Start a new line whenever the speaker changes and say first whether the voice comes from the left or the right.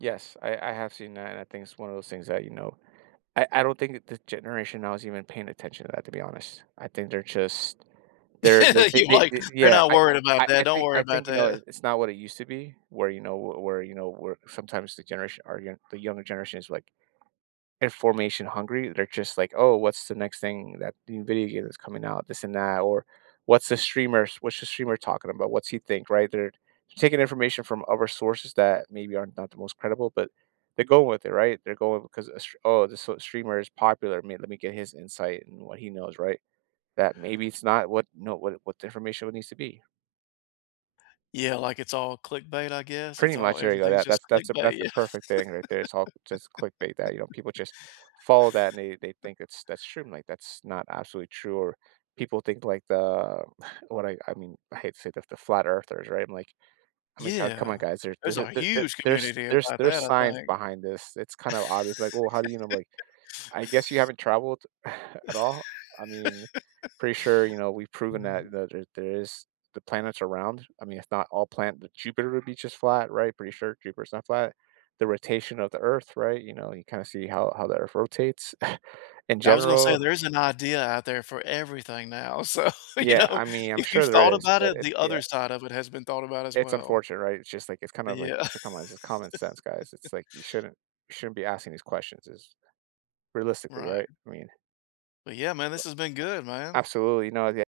right: Yes, I I have seen that, and I think it's one of those things that, you know I I don't think that this generation now is even paying attention to that, to be honest, I think they're just they're they they
left: You're
right: they
left: like,
right: they
left: "They're
right: yeah,
left: not
right: I
left: worried about
right: I I
left: that,
right: I
left: don't
right: think
left: worry
right: I
left: about
right: think, you know,
left: that."
right: it's not what it used to be where, you know w where, you know, where sometimes the generation or, you know, the younger generation is, like, information hungry, they're just like, "Oh, what's the next thing that the, new, video game is coming out?" This and that, or, "What's the streamer's what's the streamer talking about? What's he think?" Right, they're taking information from other sources that maybe aren't not the most credible, but they're going with it, right? They're going ‘cause a str "Oh, this, uh, streamer is popular, me let me get his insight and what he knows,” right? That maybe it's not what, you know, what, eh, what the information would need to be.
left: Yeah, like, it's all clickbait, I guess,
right: Pretty
left: it's all
right: much, there you go,
left: everything's
right: that
left: just
right: that's that's a
left: clickbait,
right: that's the
left: yeah.
right: perfect thing right there, it's all just clickbait that, you know, people just follow that, and they they think it's that's true, I'm like, that's not absolutely true, or, people think, like, the what I I mean, I hate to say that the flat earthers, right? I'm like, I mean, "Co come
left: Yeah,
right: on, guys, there's
left: there's
right: there's, eh
left: a
right: there's there's,
left: huge
right: there's
left: community
right: there's
left: about that,
right: there's
left: I
right: science
left: think.
right: behind this, it's kind of obvious," be like, "Well, how do you know?" Be like, "I guess you haven't traveled at all, I mean, pretty sure, you know, we've proven that
left: Mhm.
right: that there there is the planet's are round. I mean, if not all plan that Jupiter would be just flat, right? Pretty sure Jupiter's not flat. The rotation of the Earth, right? You know, you kinda see how how the Earth rotates in
left: I was gonna say
right: general."
left: there is an idea out there for everything now, so, you
right: Yeah,
left: know,
right: I mean, I'm
left: if you've
right: sure
left: thought
right: there is,
left: about
right: but
left: it,
right: it's
left: the
right: Yeah.
left: other side of it has been thought about as
right: It's
left: well.
right: unfortunate, right? It's just like it's kind
left: Eh,
right: of like,
left: yeah.
right: it's a come on, it's just common sense, guys, it's like, you shouldn't you shouldn't be asking these questions is realistically,
left: Right.
right: right? I mean
left: But, yeah, man, this
right: But
left: has been good, man.
right: Absolutely, no Yeah